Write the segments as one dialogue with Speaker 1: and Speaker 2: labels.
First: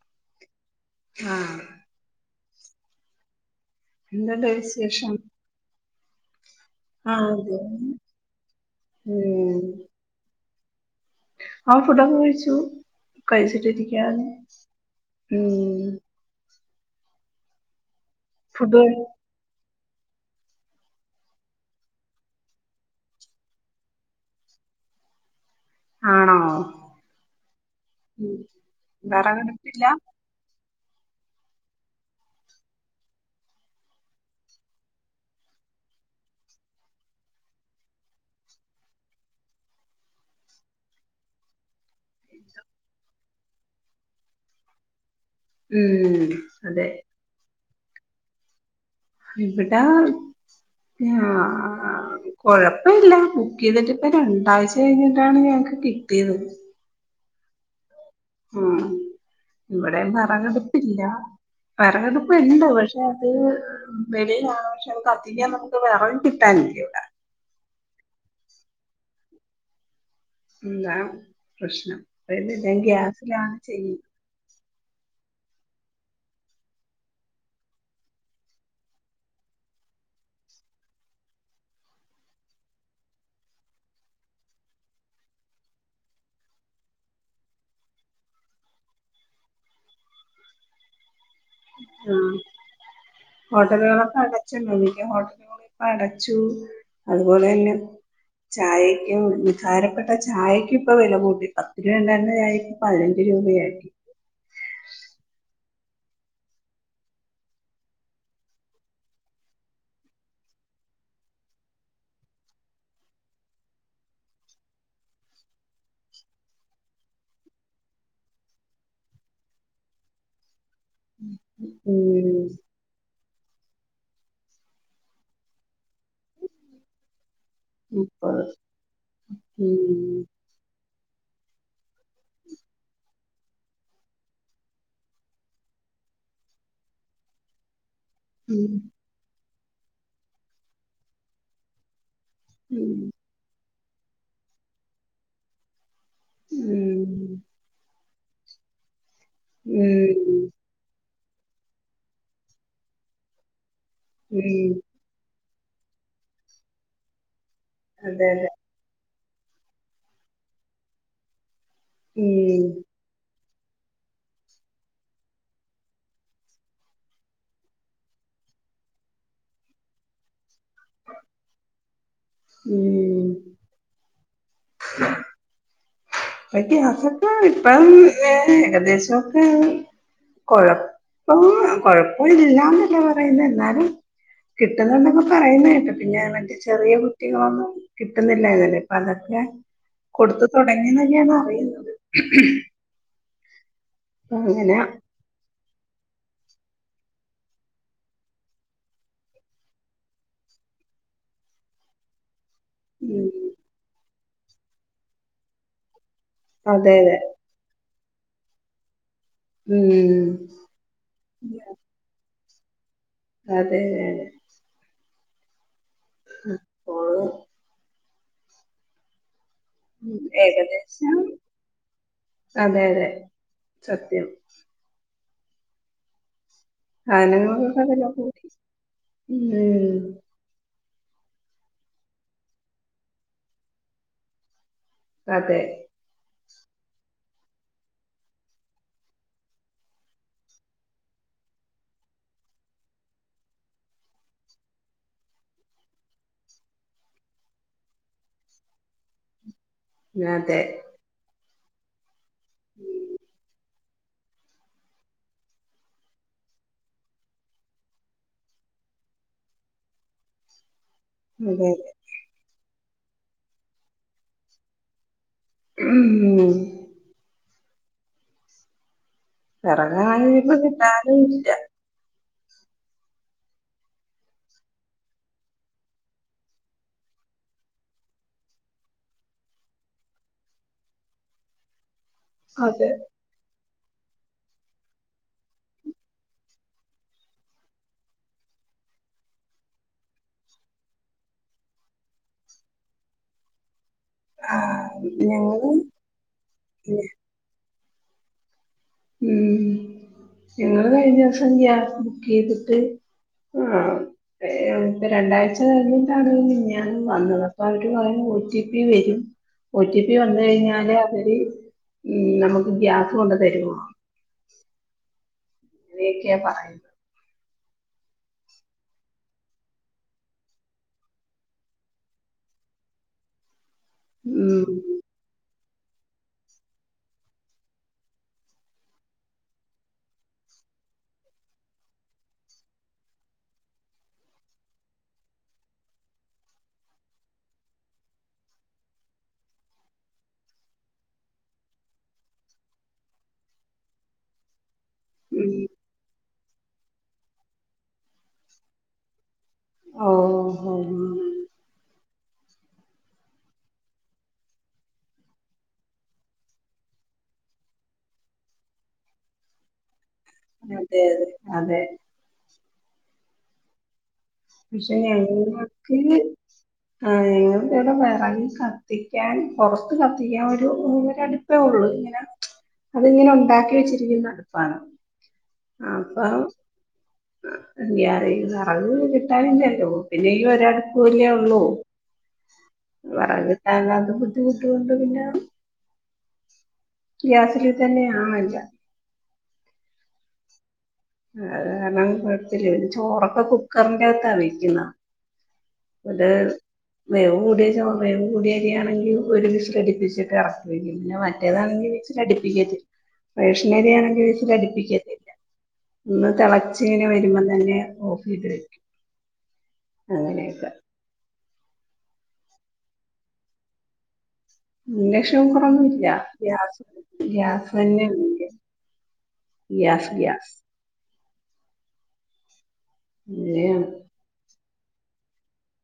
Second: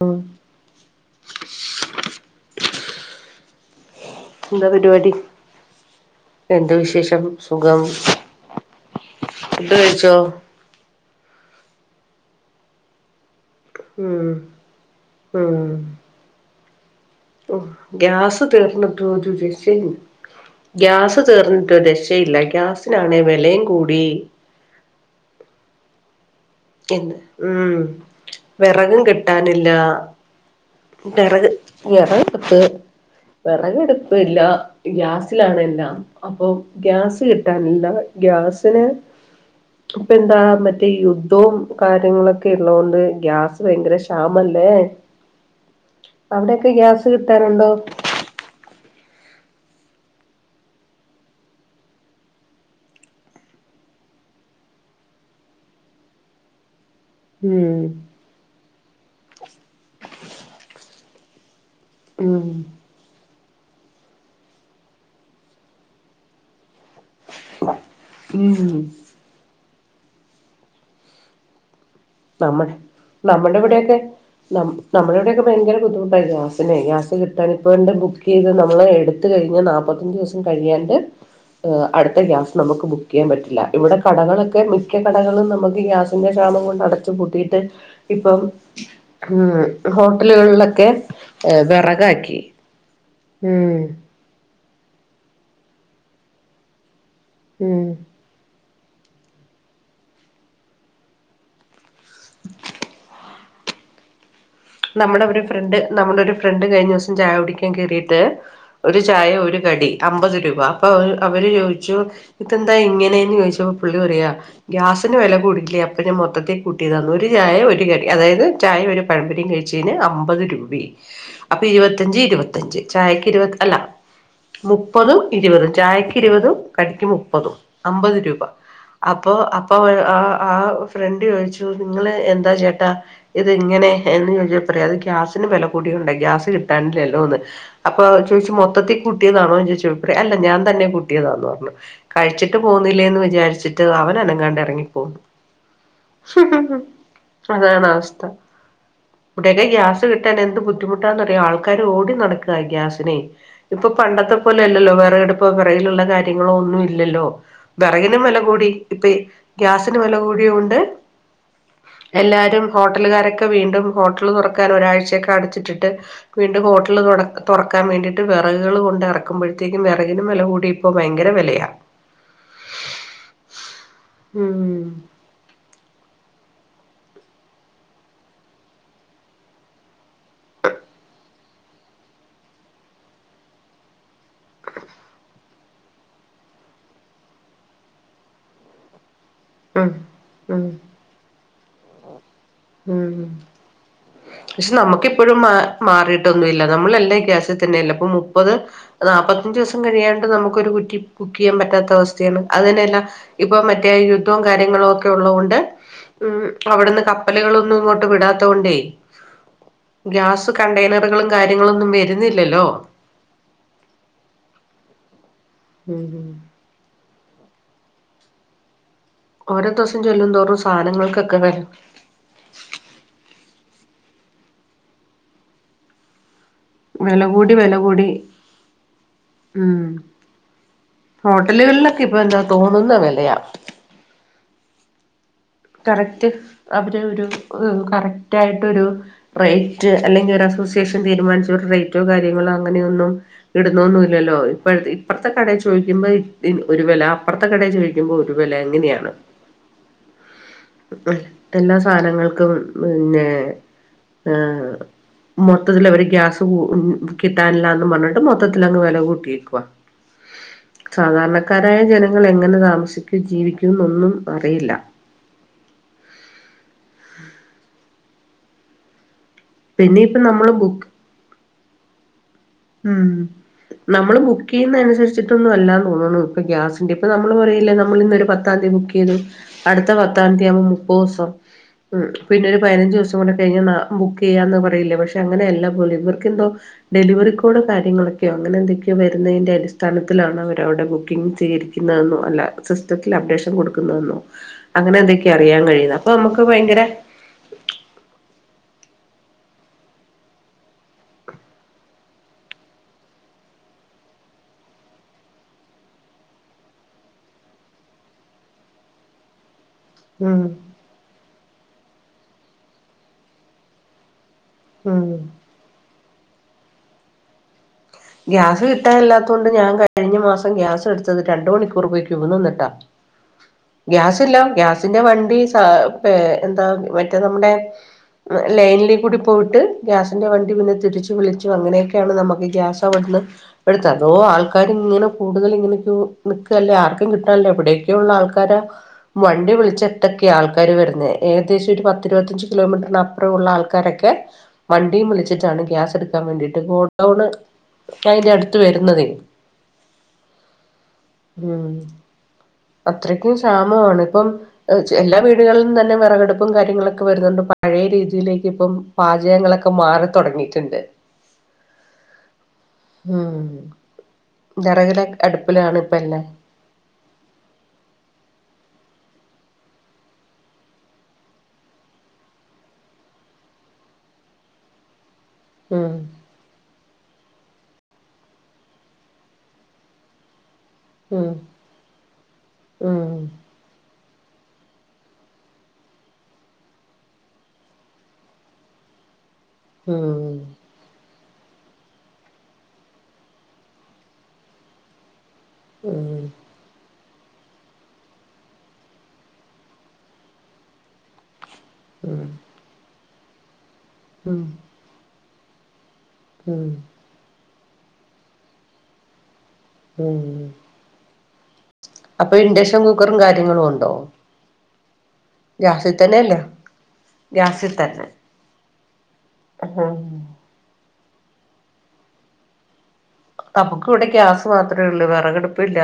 Speaker 1: മ്
Speaker 2: ആഹ് എന്തുണ്ട്
Speaker 1: എന്താ പരിപാടി
Speaker 2: വിശേഷം
Speaker 1: എന്താ വിഷ് ശേഷം
Speaker 2: ആഹ് അതെ
Speaker 1: സുഖം
Speaker 2: ഉം
Speaker 1: ഫുഡ്‌ കഴിച്ചോ
Speaker 2: ആഹ് ഫുഡൊക്കെ കഴിച്ചു കഴിച്ചിട്ടിരിക്കര്ന്ന്
Speaker 1: ഉം
Speaker 2: ഉം
Speaker 1: ഹോ ഗ്യാസ്
Speaker 2: ഫുഡ്
Speaker 1: തീർന്നിട്ട് ഒരു രക്ഷേല്ല ഗ്യാസ് തീർന്നിട്ട് ഒരേക്ഷയില്ല ഗ്യാസിനാണെ വെലേം കൂടി
Speaker 2: ആണോ
Speaker 1: എഹ് ഉം
Speaker 2: ഉം
Speaker 1: വിറകും കിട്ടാനില്ല
Speaker 2: വെറകടുപ്പില്ല
Speaker 1: വേറെക് വേറെക് [unintelligible] വേറകടുപ്പില്ല ഗ്യാസിലാണെല്ലാം അപ്പൊ ഗ്യാസ് കിട്ടാനില്ല ഗ്യാസിന് ഇപ്പന്താ മറ്റേ യുദ്ധം കാര്യങ്ങളൊക്കെ ഉള്ളോണ്ട് ഗ്യാസ് ഭയങ്കര ക്ഷാമല്ലേ
Speaker 2: ഉം
Speaker 1: അവിടെയൊക്കെ
Speaker 2: അതെ
Speaker 1: ഗ്യാസ് കിട്ടാനുണ്ടോ
Speaker 2: ഇവിടാ ആഹ് ആഹ് കൊഴപ്പില്ല ബുക്ക് ചെയ്തിട്ട് ഇപ്പ രണ്ടാഴ്ച കഴിഞ്ഞിട്ടാണ് ഞങ്ങക്ക് കിട്ടിയത്
Speaker 1: മ്മ്
Speaker 2: മ്മ്ഹ് ഇവിടെ വിറകടുപ്പില്ല വിറകടുപ്പ്
Speaker 1: ഉം
Speaker 2: ഇണ്ട് പക്ഷെ അത് വെളിയിലാണ് പക്ഷെ നമുക്ക് കത്തിക്കാൻ നമുക്ക് വെറക് കിട്ടാനില്ല ഇവിടെ
Speaker 1: മ്മ്ഹ
Speaker 2: എന്താ പ്രശ്നം അതായത് ഞാൻ ഗ്യാസിലാണ് ചെയ്യു
Speaker 1: നമ് നമ്മുടെ ഇവിടെക്കെ ഭയങ്കര ബുദ്ധിമുട്ടായി ഗ്യാസിനെ ഗ്യാസ് കിട്ടാൻ ഇപ്പണ്ട് ബുക്ക് ചെയ്ത് നമ്മള് എടു എടുത്ത് കഴിഞ്ഞ് നാല്പ്പത്തഞ്ച് ദിവസം കഴിയാണ്ട് അടുത്ത ഗ്യാസ് നമുക്ക് ബുക്ക് ചെയ്യാൻ പറ്റില്ല ഇവിടെ കടകളൊക്കെ മിക്ക കടകളും നമുക്ക് ഗ്യാസ് സിന്റെ ക്ഷാമം കൊണ്ട് അടച് പൂട്ടിയിട്ട് ഇപ്പം ഏഹ് ഹോട്ടലുകളിലൊക്കെ
Speaker 2: ആഹ്
Speaker 1: വേറാകാക്കി
Speaker 2: ഹോട്ടലുകളൊക്കെ അടച്ചല്ലോ വല്യ ഹോട്ടലുകളൊക്കെ ഇപ്പ അടച്ചു അതുപോലെ തന്നെ
Speaker 1: ഉം
Speaker 2: ചായക്കും ഉദാരപ്പെട്ട ചായക്കും ഇപ്പൊ വില കൂട്ടിത ഇവിടെ [unintelligible] ചായക്ക് പതിനഞ്ച് രൂപയാക്കി
Speaker 1: നമ്മള് ഇവിടോരു ഫ്രണ്ട് നമ്മുടെ ഒരു ഫ്രണ്ട് കഴിഞ്ഞ ദിവസം ചായ കുടിക്കാൻ കേയറിയിട്ട് ഒരു ചായ ഒരു കടി അമ്പത് രൂപ അപ്പൊ അവര് ചോദിച്ചു ഇതെന്താ ഇങ്ങനെന്ന് ചോദിച്ചപ്പോ പുള്ളി പറയാ ഗ്യാസിന് വില കൂടിട്ടില്ലേ അപ്പ ഞാ മൊത്തത്തിൽ കൂട്ടിയതാന്ന് ഒരു ചായ ഒരു കടി അതായത് ചായ ഒരു പഴമ്പോരി കഴിക്ക ച്ചെന് അമ്പത് രൂപയായി അപ്പൊ ഇരുപത്തിഞ്ച്
Speaker 2: ഉം
Speaker 1: ഇരുപത്തിഞ്ച് ചായക്ക് ഇരുപ് അല്ല മുപ്പതും ഇരുപതും ചായക്ക് ഇരുപതും കടിക്ക് മുപ്പതും അമ്പത് രൂപ
Speaker 2: മുപ്പത്
Speaker 1: അപ്പൊ അപ്പ
Speaker 2: ഉം
Speaker 1: ആഹ് ആഹ് ഫ്രണ്ട് ചോദിച്ചു നിങ്ങള് എന്താ ചേട്ടാ ഇത് ഇങ്ങനെ എന്ന് ചോദി അതെ അത്‌ ഗ്യാസിന് വില കൂടിയൊണ്ടേ ഗ്യാസ് കിട്ടാണില്ലല്ലോന്ന് അപ്പൊ ചോദിച്ചു
Speaker 2: ഉം
Speaker 1: മൊത്തത്തിൽ കൂട്ടിയതാണോ ചോദിച്ചു അല്ല ഞാൻ തന്നെ കൂട്ടിയതാന്ന് പറഞ്ഞു കഴിച്ചിട്ട്
Speaker 2: ഉം
Speaker 1: പോവുന്നില്ലേ എന്ന് വിചാരിച്ച് അവൻ അനങ്ങാണ്ട് ഇറങ്ങിപ്പോവും
Speaker 2: ഉം
Speaker 1: അതാണ് അവസ്ഥ ഇവിടൊക്കെ ഗ്യാസ്
Speaker 2: ഉം
Speaker 1: കിട്ടാൻ എന്ത് ബുദ്ധിമുട്ടാന്നറിയോ ആൾക്കാർ ഓടി നടക്കുവാ ഗ്യാസിനെ ഇപ്പൊ പണ്ടത്തെ
Speaker 2: ഉം
Speaker 1: പോലെല്ലല്ലോ വെറകടുപ്പ് വെറകിലുള്ള കാര്യങ്ങളോ ഒന്നുല്ലല്ലോ വെറകിനും
Speaker 2: അതെ
Speaker 1: വില
Speaker 2: അതെ
Speaker 1: കൂടി ഇപ്പെ ഗ്യാസിനു വില കൂടിയൊണ്ട്
Speaker 2: ഉം
Speaker 1: എല്ലാരും ഹോട്ടലുകാരൊക്കെ വീണ്ടും ഹോട്ടൽ തുറക്കാൻ ഒരാഴ്ചയൊക്കെ അടച്ചിട്ടിട്ട് വീണ്ടും ഹോട്ടിൽ തുട തുറക്കാൻ വേണ്ടിട്ട് വെറകുകൾ കൊണ്ട് ഇറക്കുമ്പോഴ്ത്തേക്കും വെറകിനും വില കൂടി ഇപ്പൊ ഭയങ്കര വെലയ
Speaker 2: ഉം
Speaker 1: ഉം
Speaker 2: ഇപ്പം ഗ്യാസൊക്കെ ഇപ്പം ഏകദേശവൊക്കെ കൊഴപ്പം കൊഴപ്പം ഇല്ലാന്നല്ല പറയുന്നെ എന്നാലും കിട്ടുന്നുണ്ട് എന്നൊക്കെ പറയുന്ന കേട്ട് പിന്നെ മറ്റേ ചെറിയ കുറ്റികളൊന്നും കിട്ടുന്നില്ലാര്ന്നല്ലോ അപ്പൊ അതൊക്കെ
Speaker 1: ഉം
Speaker 2: കൊടുത്തു
Speaker 1: ഉം
Speaker 2: തൊടങ്ങി എന്നൊക്കെയാണ് പറയുന്നത്
Speaker 1: ഉം പക്ഷെ നമുക്ക് എ പ്പഴും മാറി മാറിയിട്ടൊന്നു ഇല്ല നമ്മളെല്ലാം ഈ ഗ്യാസി തന്നെയല്ലേ ഇപ്പൊ മുപ്പത് നാപ്പത്തഞ്ചു ദിവസം കഴിയാണ്ട് നമുക്കൊരു കുറ്റി ബുക്ക് ചെയ്യാൻ പറ്റാത്ത അവസ്ഥയാണ് അതന്നെ എല്ലാം
Speaker 2: ഉം
Speaker 1: ഇപ്പൊ മറ്റേ യുദ്ധവും കാര്യങ്ങളുവൊക്കെ ഉള്ളത് കൊണ്ട് ഉം
Speaker 2: അതെ
Speaker 1: അവിടുന്ന്
Speaker 2: അതെ
Speaker 1: കപ്പ ല്കളൊന്നും ഇങ്ങോട്ട് വിടാത്തോണ്ടേ
Speaker 2: ഉം
Speaker 1: ഗ്യാസ് കണ്ടെയ്നറുകളും കാര്യങ്ങളൊന്നും വരുന്നില്ലല്ലോ
Speaker 2: അതെ അതെ
Speaker 1: ഉം ഉം
Speaker 2: അപ്പോള്
Speaker 1: ഓരോ ദുവസം ചെല്ലും തോറും
Speaker 2: ഏകദേശം
Speaker 1: സാധനങ്ങൾക്കൊക്കെ വെല
Speaker 2: അതെ അതെ സത്യം
Speaker 1: വെല കൂടി വെല
Speaker 2: സാധനങ്ങൾക്കൊക്കെ വില
Speaker 1: കൂടി ഉം ഹോട്ടലുകളിലൊക്കെ ഇപ്പൊ എന്താ തോന്നുന്ന വെലയ
Speaker 2: അതെ
Speaker 1: കറക്റ്റ് അവര് ഒരു കറക്റ്റായിട്ടൊരു റെയ്റ്റ് അല്ലെങ്കി ഒരു അസോസിയേഷൻ തീരുമാനിച്ചൊരു റേറ്റോ കാര്യങ്ങളോ അങ്ങനെയൊന്നും ഇടുന്നോന്നു ഇല്ലല്ലോ ഇപ്പഴ ഇപ്പറത്തെ കടയി ചോദിക്കുമ്പോ ഒരു വെല അപ്പറത്തെ കടയി ചോയ്ക്കു മ്പോ ഒരു വെല അങ്ങനെയാണ്
Speaker 2: അതെ
Speaker 1: ഉം എല്ലാ സാനങ്ങൾക്കും പിന്നെ ഏഹ് മൊത്തത്തില് അവര് ഗ്യാസ് കൂ കിട്ടാനില്ലാന്നും പറഞ്ഞിട്ട് മൊത്തത്തിലങ്ങ് വെല കൂട്ടിയേക്കുവാ
Speaker 2: അതെ
Speaker 1: സാധാരണക്കാരായ ജനങ്ങള് എങ്ങനെ താമസിക്കും ജീവിക്കും എന്നൊന്നും അറിയില്ല
Speaker 2: ഉം
Speaker 1: പിന്നെ ഇപ്പ
Speaker 2: വെറകാണെങ്കി ഇപ്പൊ
Speaker 1: നമ്മള് ബുക്ക്
Speaker 2: കിട്ടാനു ഇല്ല
Speaker 1: ഉം നമ്മള് ബുക്കെയ്യുന്നെ അനുസരിച്ചിട്ടൊന്നും അല്ലാന്ന് തോന്നുണു ഇപ്പൊ ഗ്യാസിന്റെ ഇപ്പ നമ്മള് പറയില്ലേ നമ്മളിന്നൊരു പത്താം തീയതി ബുക്ക്‌ ചെയ്തു അടുത്ത പത്താം തീയതി യ്യാവുമ്പോ മുപ്പത് ദിവസാവും ഉം പിന്നൊരു
Speaker 2: അതെ
Speaker 1: പതിനഞ്ച് ദിവസം കൂടി കഴിഞ്ഞ ബുക്ക് ചെയ്യാന്ന് പറയില്ലേ പക്ഷെ അങ്ങനെയല്ല പോലും ഇവർക്കെന്തോ ഡെലിവറി കോഡ് കാര്യങ്ങളൊക്കെയോ അങ്ങനെ എന്തൊക്കെയോ വരുന്നതിൻ്റെ അടിസ്ഥാനത്തിലാണ് അവരവിടെ ബുക്കിങ് സ്വീകരിക്കുന്നതെന്നോ അല്ലാ സിസ്റ്റത്തില് അപ്ഡേഷൻ കൊടുക്കുന്ന എന്നോ അങ്ങനെ
Speaker 2: ആഹ്
Speaker 1: എന്തൊക്കെയാ അറിയാൻ
Speaker 2: ഞങ്ങള്
Speaker 1: കഴിയുന്നത് അപ്പൊ നമുക്ക് ഭയങ്കര
Speaker 2: ഉം ഞങ്ങള് കഴിഞ്ഞ ദിവസം ഗ്യാസ് ബുക്ക് ചെയ്തിട്ട് ആഹ് ഇപ്പം രണ്ടാഴ്ച കഴിഞ്ഞിട്ടാണ് മിഞാന്ന് വന്നത് അപ്പൊ അവര് പറയുന്നത് ഒ. ടി. പി വരും ഒ. ടി. പി വന്ന്
Speaker 1: ഉം
Speaker 2: കഴിഞ്ഞാലെ അവര് നമുക്ക് ഗ്യാസ് കൊണ്ട് തരുവൊള്ളോന്ന്
Speaker 1: ഉം
Speaker 2: അങ്ങനെയെക്കെയാ പറയുന്നത്
Speaker 1: ഗ്യാസ് കിട്ടാനില്ലാത്തോണ്ട് ഞാൻ കഴിഞ്ഞ മാസം ഗ്യാസ് എടുത്തത് രണ്ട് മണിക്കൂർ പോയി ക്യൂ നിന്നിട്ടാ ഗ്യാസില്ല
Speaker 2: ഉം
Speaker 1: ഗ്യാസിന്റെ വണ്ടി സ പേ എന്താ മറ്റേ നമ്മുടെ ലൈനിലി കൂടി പോയിട്ട് ഗ്യാസിൻ്റെ വണ്ടി പിന്നെ തിരിച്ച് വിളിച്ചു അങ്ങനെയൊക്കെയാണ് നമുക്ക് ഈ ഗ്യാസ് അവിട്ന്ന് [unintelligible] ഏതോ ആൾക്കാര് ഇങ്ങനെ കൂടുതൽ എങ്ങനെക്കോ നിക്കല്ലേ. ആർക്കും കിട്ടാല്ല എവിടെയക്കോ ഇള്ള ആൾക്കാര വണ്ടി വിളിച്ചട്ട്ക്കേ ആൾക്കാര് വരുന്നേ ഏകദേശം ഒരു പത്ത് ഇരുപത്തഞ്ച് കിലോമീറ്റർ അ പ്പുറള്ള ആൾക്കാരൊക്കെ വണ്ടിയും
Speaker 2: ഉം
Speaker 1: വിളിച്ചിട്ടാണ് ഗ്യാസ് എടുക്കാൻ വേണ്ടിയിട്ട് ഗോഡൗണ് അയിന്റെ അടുത്ത് വരുന്നതേ
Speaker 2: ഓഹ് ഓഹ്
Speaker 1: ഉം അത്രക്കും ക്ഷാമമാണ് ഇപ്പം ഹ് ചെ എല്ലാ വീടുകളിലും തന്നെ വെറകടുപ്പും കാര്യങ്ങളൊക്കെ വരുന്നുണ്ട് പഴയ രീതിയിലേക്ക് ഇപ്പം പാചകങ്ങളക്കെ മാറി
Speaker 2: അതെ
Speaker 1: തുടങ്ങിയിട്ടുണ്ട്
Speaker 2: അതെ അതെ
Speaker 1: ഉം
Speaker 2: പക്ഷെ
Speaker 1: ദറകിലേ അടുപ്പിലാണ് ഇപ്പ എല്ലാം.
Speaker 2: [unintelligible] വെറക് കത്തിക്കാൻ പുറത്ത് കത്തിക്കാൻ ഒരു ഒര അട് പ്പേ ഉള്ള് ഇങ്ങനെ അതിങ്ങനെ ഉണ്ടാക്കി വെച്ചിരിക്കുന്ന അടുപ്പാണ്. ആ
Speaker 1: ഉം
Speaker 2: അപ്പം [unintelligible] [unintelligible] ഇല്ലോ പിന്നെ ഈ ഒരട്പ്പുല്ലേ
Speaker 1: ഉം
Speaker 2: ഉള്ളൂ.
Speaker 1: ഉം
Speaker 2: വെറക് കിട്ടാനില്ലാത്ത ബുദ്ധിമുട്ട് കൊണ്ട് പിന്നെ ഗ്യാസില് തന്നെ [unintelligible]
Speaker 1: ഉം
Speaker 2: അത് കാരണം കൊഴപ്പില്ല ചോറൊക്കെ കുക്കർന്റെ അകത്താ വെയ്ക്കുന്ന.
Speaker 1: ഉം
Speaker 2: വേവ് കൂടിയ ചോറ് വേവ് കൂടിയ അരിയാണെങ്കി ഒരു വിസില് അടിപ്പിച്ചിട്ട് എറക്കി വയ്ക്കും. പിന്നെ മറ്റേതാണെങ്കി
Speaker 1: ഉം
Speaker 2: വിസിലടിപ്പിക്കത്തില്ല റേഷനരിയാണെങ്കി
Speaker 1: ഉം
Speaker 2: വിസിലടിപ്പിക്കത്തില്ല ഒന്ന്
Speaker 1: ഉം
Speaker 2: തളച്ച് ഇങ്ങനെ വരുമ്പം തന്നെ ഓഫ് ചെയ്ത് വെക്കും അങ്ങനെയക്ക.
Speaker 1: അപ്പ ഇൻഡക്ഷൻ കുക്കറും കാര്യങ്ങളും ഒണ്ടോ?
Speaker 2: ഇൻഡക്ഷൻ കുക്കറൊന്നും ഇല്ല
Speaker 1: തന്നെയല്ലേ
Speaker 2: ഗ്യാസ് ഗ്യാസ് തന്നെ ഇല്ല.
Speaker 1: ഉം.
Speaker 2: ഗ്യാസ് ഗ്യാസ്
Speaker 1: നമുക്ക്
Speaker 2: അങ്ങനെയാണ്
Speaker 1: ഇവടെ ഗ്യാസ് മാത്രേ ഉള്ള് വെറകടുപ്പില്ല.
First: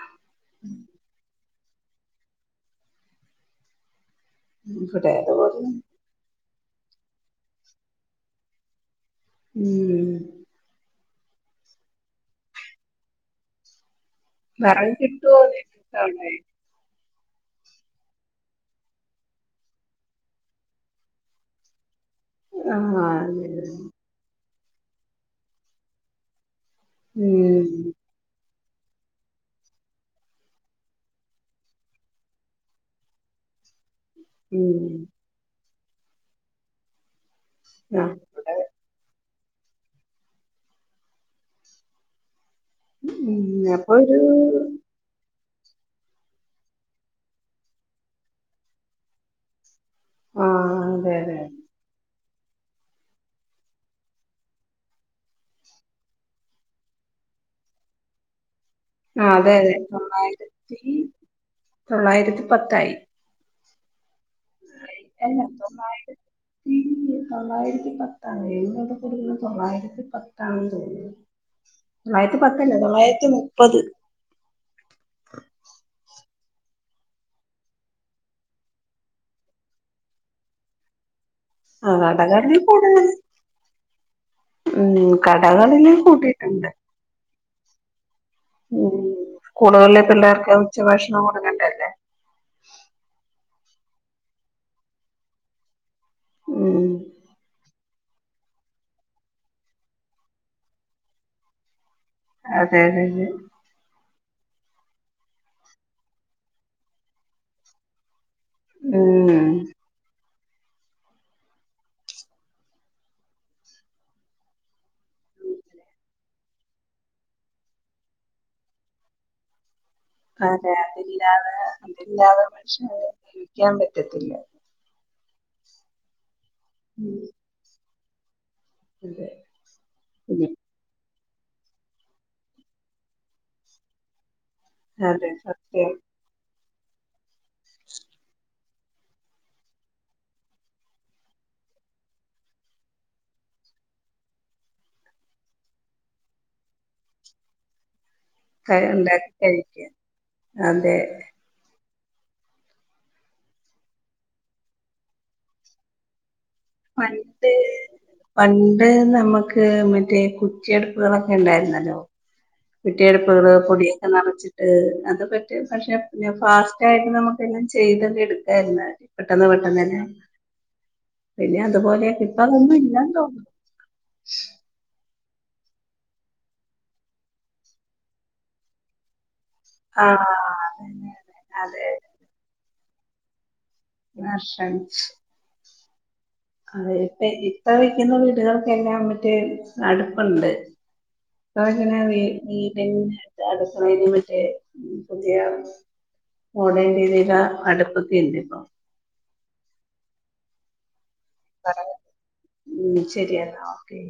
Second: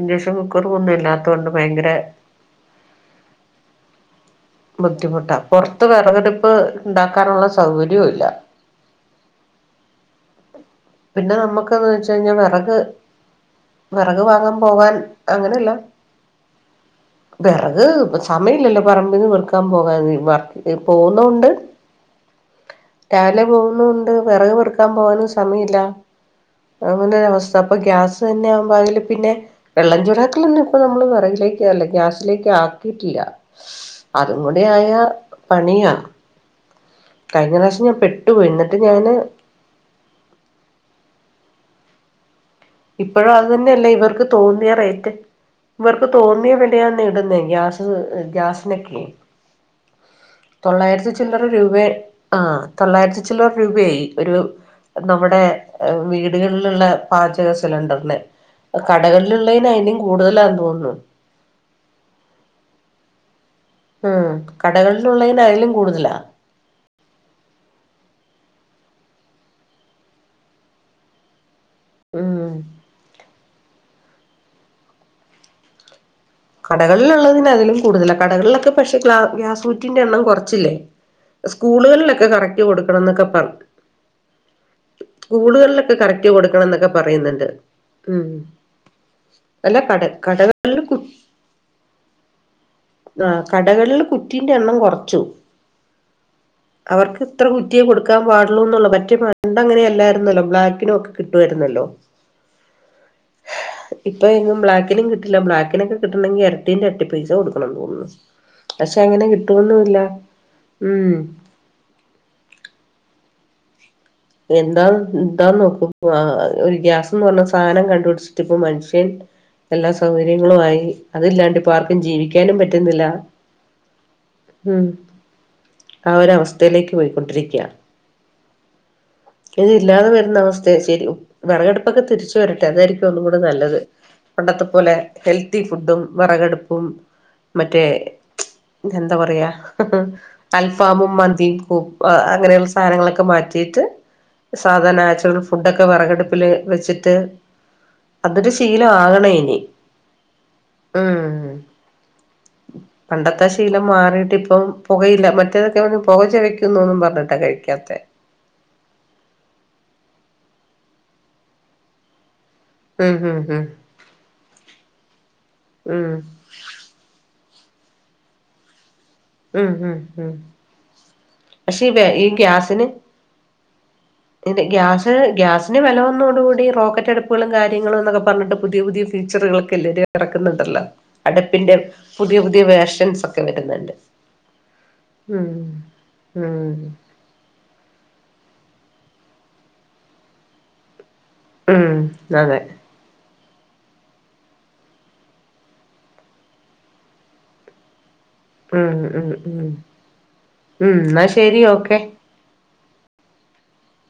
Speaker 1: ഇൻഡക്ഷൻ കുക്കറും ഒന്നും ഇല്ലാത്തോണ്ട് ഭയങ്കര
Speaker 2: ഇവിടെ
Speaker 1: ബുദ്ധിമുട്ടാ
Speaker 2: അതുപോലെ
Speaker 1: പൊറത്ത് വെറകടുപ്പ് ഇണ്ടാക്കാനുള്ള സൗകര്യം ഇല്ല.
Speaker 2: ഉം
Speaker 1: പിന്നെ നമുക്ക്ന്ന് വെച്ച് കഴിഞ്ഞാ വെറക് വെറക് വാങ്ങാൻ പോവാൻ
Speaker 2: വിറക് കിട്ടുവോ
Speaker 1: അങ്ങനെല്ല
Speaker 2: നിങ്ങക്ക് അവിടെ
Speaker 1: വെറക് സമയ ഇല്ലല്ലോ പറമ്പിന്ന് പെറക്കാൻ പോകാൻ വ എ പോന്നൊണ്ട്
Speaker 2: ആ
Speaker 1: രാവിലെ
Speaker 2: അതെ അതെ
Speaker 1: പോകുന്നോണ്ട് വെറക് പെറുക്കാ പോവാനും സമയില്ല. അങ്ങനൊരവസ്ഥ
Speaker 2: ഉം
Speaker 1: അപ്പ ഗ്യാസ് തന്നെ ആകുമ്പോ അതില് പിന്നെ വെള്ളം ചൂടാക്കലൊന്നും ഇപ്പ നമ്മള് വെറകിലേക്ക് അല്ല ഗ്യാസിലേക്ക് ആക്കിട്ടില്ല. അതും കൂടി ആയ
Speaker 2: ഉം
Speaker 1: പണിയാ കഴിഞ്ഞ പ്രാവശ്യം ഞാൻ
Speaker 2: ആ
Speaker 1: പെട്ടു പോയി
Speaker 2: ഇവിടെ
Speaker 1: ഇന്നട്ട് ഞാന് ഇപ്പഴും
Speaker 2: ഉം
Speaker 1: അത് തന്നെയല്ലേ
Speaker 2: അപ്പൊ ഒരു
Speaker 1: ഇവർക്ക് തോന്നിയ റൈറ്റ് ഇവർക്ക് തോന്നിയ വിലയാന്നേ ഇടുന്നേ ഗ്യാസ് ഗ്യാസിനക്കെ.
Speaker 2: ആ
Speaker 1: തൊള്ളായിരത്തി
Speaker 2: അതെ അതെ
Speaker 1: ചില്ലറ രൂപേ ആ തൊള്ളായിരത്തി ചില്ലറ രൂപയായി ഒരു നമ്മുടെ വീടുകൾല്ള്ള പാചക സിലിണ്ടർന്
Speaker 2: ആ അതെ
Speaker 1: കടകൾല്ള്ളേന്
Speaker 2: അതെ
Speaker 1: അയ്നിം കൂടുതലാന്ന്
Speaker 2: തൊള്ളായിരത്തി
Speaker 1: തോന്നുന്നു.
Speaker 2: തൊള്ളായിരത്തി പത്തായി
Speaker 1: ഉം കടകളിലുള്ളതിന്
Speaker 2: [unintelligible]
Speaker 1: അതിലും കൂടുതലാ
Speaker 2: തൊള്ളായിരത്തി പത്താണ് [unintelligible] തൊള്ളായിരത്തി പത്താണെന്ന് തോന്നുന്ന് തൊള്ളായിരത്തി
Speaker 1: ഉം
Speaker 2: പത്തല്ലേ തൊള്ളായിരത്തി മുപ്പത്
Speaker 1: കടകൾലൊള്ളതിന് അതിലും കൂടുതല കടകളൾലൊക്കെ പഷെ ഗ്ലാ ഗ്യാസുറ്റിന്റെ എണ്ണം കൊർച്ചില്ലേ
Speaker 2: ആ
Speaker 1: സ്കൂള്കൾലൊക്കെ
Speaker 2: കടകളിൽ
Speaker 1: കറക്റ്റ്
Speaker 2: കൂടുതൽ
Speaker 1: കൊടുക്കണന്നൊക്കെ പർ
Speaker 2: ഉം
Speaker 1: കൂള്കൾലൊക്കെ
Speaker 2: കടകളിലും
Speaker 1: കറക്റ്റ്
Speaker 2: കൂട്ടിയിട്ടുണ്ട്
Speaker 1: കൊടുക്കണന്നൊക്കെ പറയിന്നിണ്ട് ഉം
Speaker 2: ഉം
Speaker 1: അല്ല
Speaker 2: സ്കൂളുകളിലെ
Speaker 1: കട
Speaker 2: പിള്ളേർക്ക്
Speaker 1: കടകളിൽ കു
Speaker 2: ഉച്ചഭക്ഷണം കൊട്ക്കണ്ടേ
Speaker 1: ആഹ് കടകള്ള് കുറ്റീന്റെ എണ്ണം കൊർച്ചു
Speaker 2: ഉം
Speaker 1: അവർക്ക് ഇത്ര കുറ്റ്യെ കൊടുക്കാൻ പാടുള്ളൂന്നൊള്ളു മറ്റേ പണ്ട് അങ്ങനെ അല്ലായ്രുന്നല്ലോ ബ്ലാക്കിനൊക്കെ കിട്ട്വാരുന്നല്ലോ
Speaker 2: അതെ അതെ അതെ
Speaker 1: ഇപ്പ എങ്ങും ബ്ലാക്കിനും കിട്ടില്ല ബ്ലാക്കിനൊക്കെ കിട്ടണങ്കിൽ ഇരട്ടിൻ്റെ എര്ട്ടി പൈസ കൊട് തോന്നു പക്ഷെ അങ്ങനെ
Speaker 2: ഉം
Speaker 1: കിട്ടോന്നുല്ല ഉം എന്താ എന്താന്ന് നോക്കും ആഹ് ഒര് ഗ്യാസ്ന്ന് പർഞ്ഞ സാനം കണ്ടുട്ച്ചിട്ട് ഇപ്പ മൻഷ്യൻ ഉം എല്ലാ സൗകര്യങ്ങളു
Speaker 2: അതെ
Speaker 1: ആയി
Speaker 2: അതില്ലാതെ
Speaker 1: അതില്ലാണ്ട് ഇപ്പാർക്കും
Speaker 2: അതില്ലാതെ
Speaker 1: ജീവിക്കാനും
Speaker 2: മനുഷ്യന്
Speaker 1: പറ്റുന്നില്ല
Speaker 2: ജീവിക്കാൻ പറ്റത്തില്ല.
Speaker 1: ഉം ആ ഒരവസ്ഥയിലേക്ക്
Speaker 2: ഉം
Speaker 1: പോയിക്കൊണ്ടിരിക്ക്യ
Speaker 2: അതെ
Speaker 1: ഇതില്ലാതെ
Speaker 2: പിന്നെ
Speaker 1: വര്ന്നവസ് ഥെ ശരി വെറെകെട്പ്പക്കെ തിരിച്ച് വരട്ടെ അതായ്രിക്കും ഒന്നും കൂടെ നല്ലത് പണ്ടത്തെ പോലെ
Speaker 2: അതെ
Speaker 1: ഹെൽത്തി
Speaker 2: സത്യം
Speaker 1: ഫുഡ്ഡും വെറകട്പ്പും മറ്റേ എന്താ പറയാ അൽഫാമും മന്തിയും കൂ അ അങ്ങനെള്ളെ സാനങ്ങളൊക്കെ മാറ്റീട്ട് സാധാ നാച്ചുറൽ ഫുഡ്ഡക്കെ വെറെകടുപ്പില് വെച്ചിട്ട് അതൊരു
Speaker 2: ക-
Speaker 1: ശീലൊവാകണ
Speaker 2: ഉണ്ടാക്കി
Speaker 1: ഇനി
Speaker 2: കഴിക്ക അതെ
Speaker 1: ഉം പണ്ടത്തെ ശീലം മാറീട്ടിപ്പം പുകയില്ല മറ്റേതൊക്കെ വ പൊക ചൊവക്
Speaker 2: പണ്ട് പണ്ട് നമ്മക്ക് മറ്റേ കുറ്റിയെട്പ്പ്കളക്കെ ഇണ്ടായിര്ന്നല്ലോ
Speaker 1: ഉം ഉം
Speaker 2: കുറ്റ്യയെടുപ്പുകള്
Speaker 1: ഉം
Speaker 2: പൊടിയൊക്കെ നറച്ചിട്ട് അത് പറ്റി പക്ഷെ
Speaker 1: ഉം
Speaker 2: ഫാസ് യിട്ട് നമുക്കെല്ലാം ചെയ്ത് എടുക്കായിര്ന്ന് പെട്ടെന്ന്
Speaker 1: ഉം ഉം
Speaker 2: പെട്ടെന്നന്നെ
Speaker 1: ഉം
Speaker 2: പിന്നെ
Speaker 1: പക്ഷെ
Speaker 2: അതുപോലെ
Speaker 1: ഈ
Speaker 2: ഇപ്പതൊന്നും
Speaker 1: ഗ്യാസിന്
Speaker 2: ഇല്ലാ തോ
Speaker 1: ഗ്യാസ് ഗ്യാസിന് വെല വന്നൊടൂടി റോക്കറ്റടുപ്പളും കാര്യങ്ങളുംന്നൊക്കെ പർണിട്ട് പുതിയ പുതിയ ഫീച്ചറുകൾ കെ [unintelligible]
Speaker 2: ആഹ്
Speaker 1: എറക്ക്ന്നിണ്ടല്ലോ
Speaker 2: അതെ അതെ
Speaker 1: അട്പ്പിന്റെ
Speaker 2: അതെ
Speaker 1: പുതിയ പുതിയ വേർഷൻസൊക്കെ വര്ന്നിണ്ട്
Speaker 2: ആഹ് ആഹ്
Speaker 1: ഉം ഉം
Speaker 2: അതെ ഇപ്പ ഇപ്പ വെക്കിന്ന വീടികൾക്കെല്ലാം മറ്റേ അട്പ്പൊണ്ട്
Speaker 1: ഉം അതെ
Speaker 2: [unintelligible] മറ്റേ പുതിയ മോഡേൺ രീതീല അട്പ്പൊക്കെണ്ട് ഇപ്പ
Speaker 1: ഉം ഉം ഉ ഉം ഇന്നാ ശരി ഓക്കെ
Speaker 2: ഉം ശരിയെന്നാ ഓക്കെ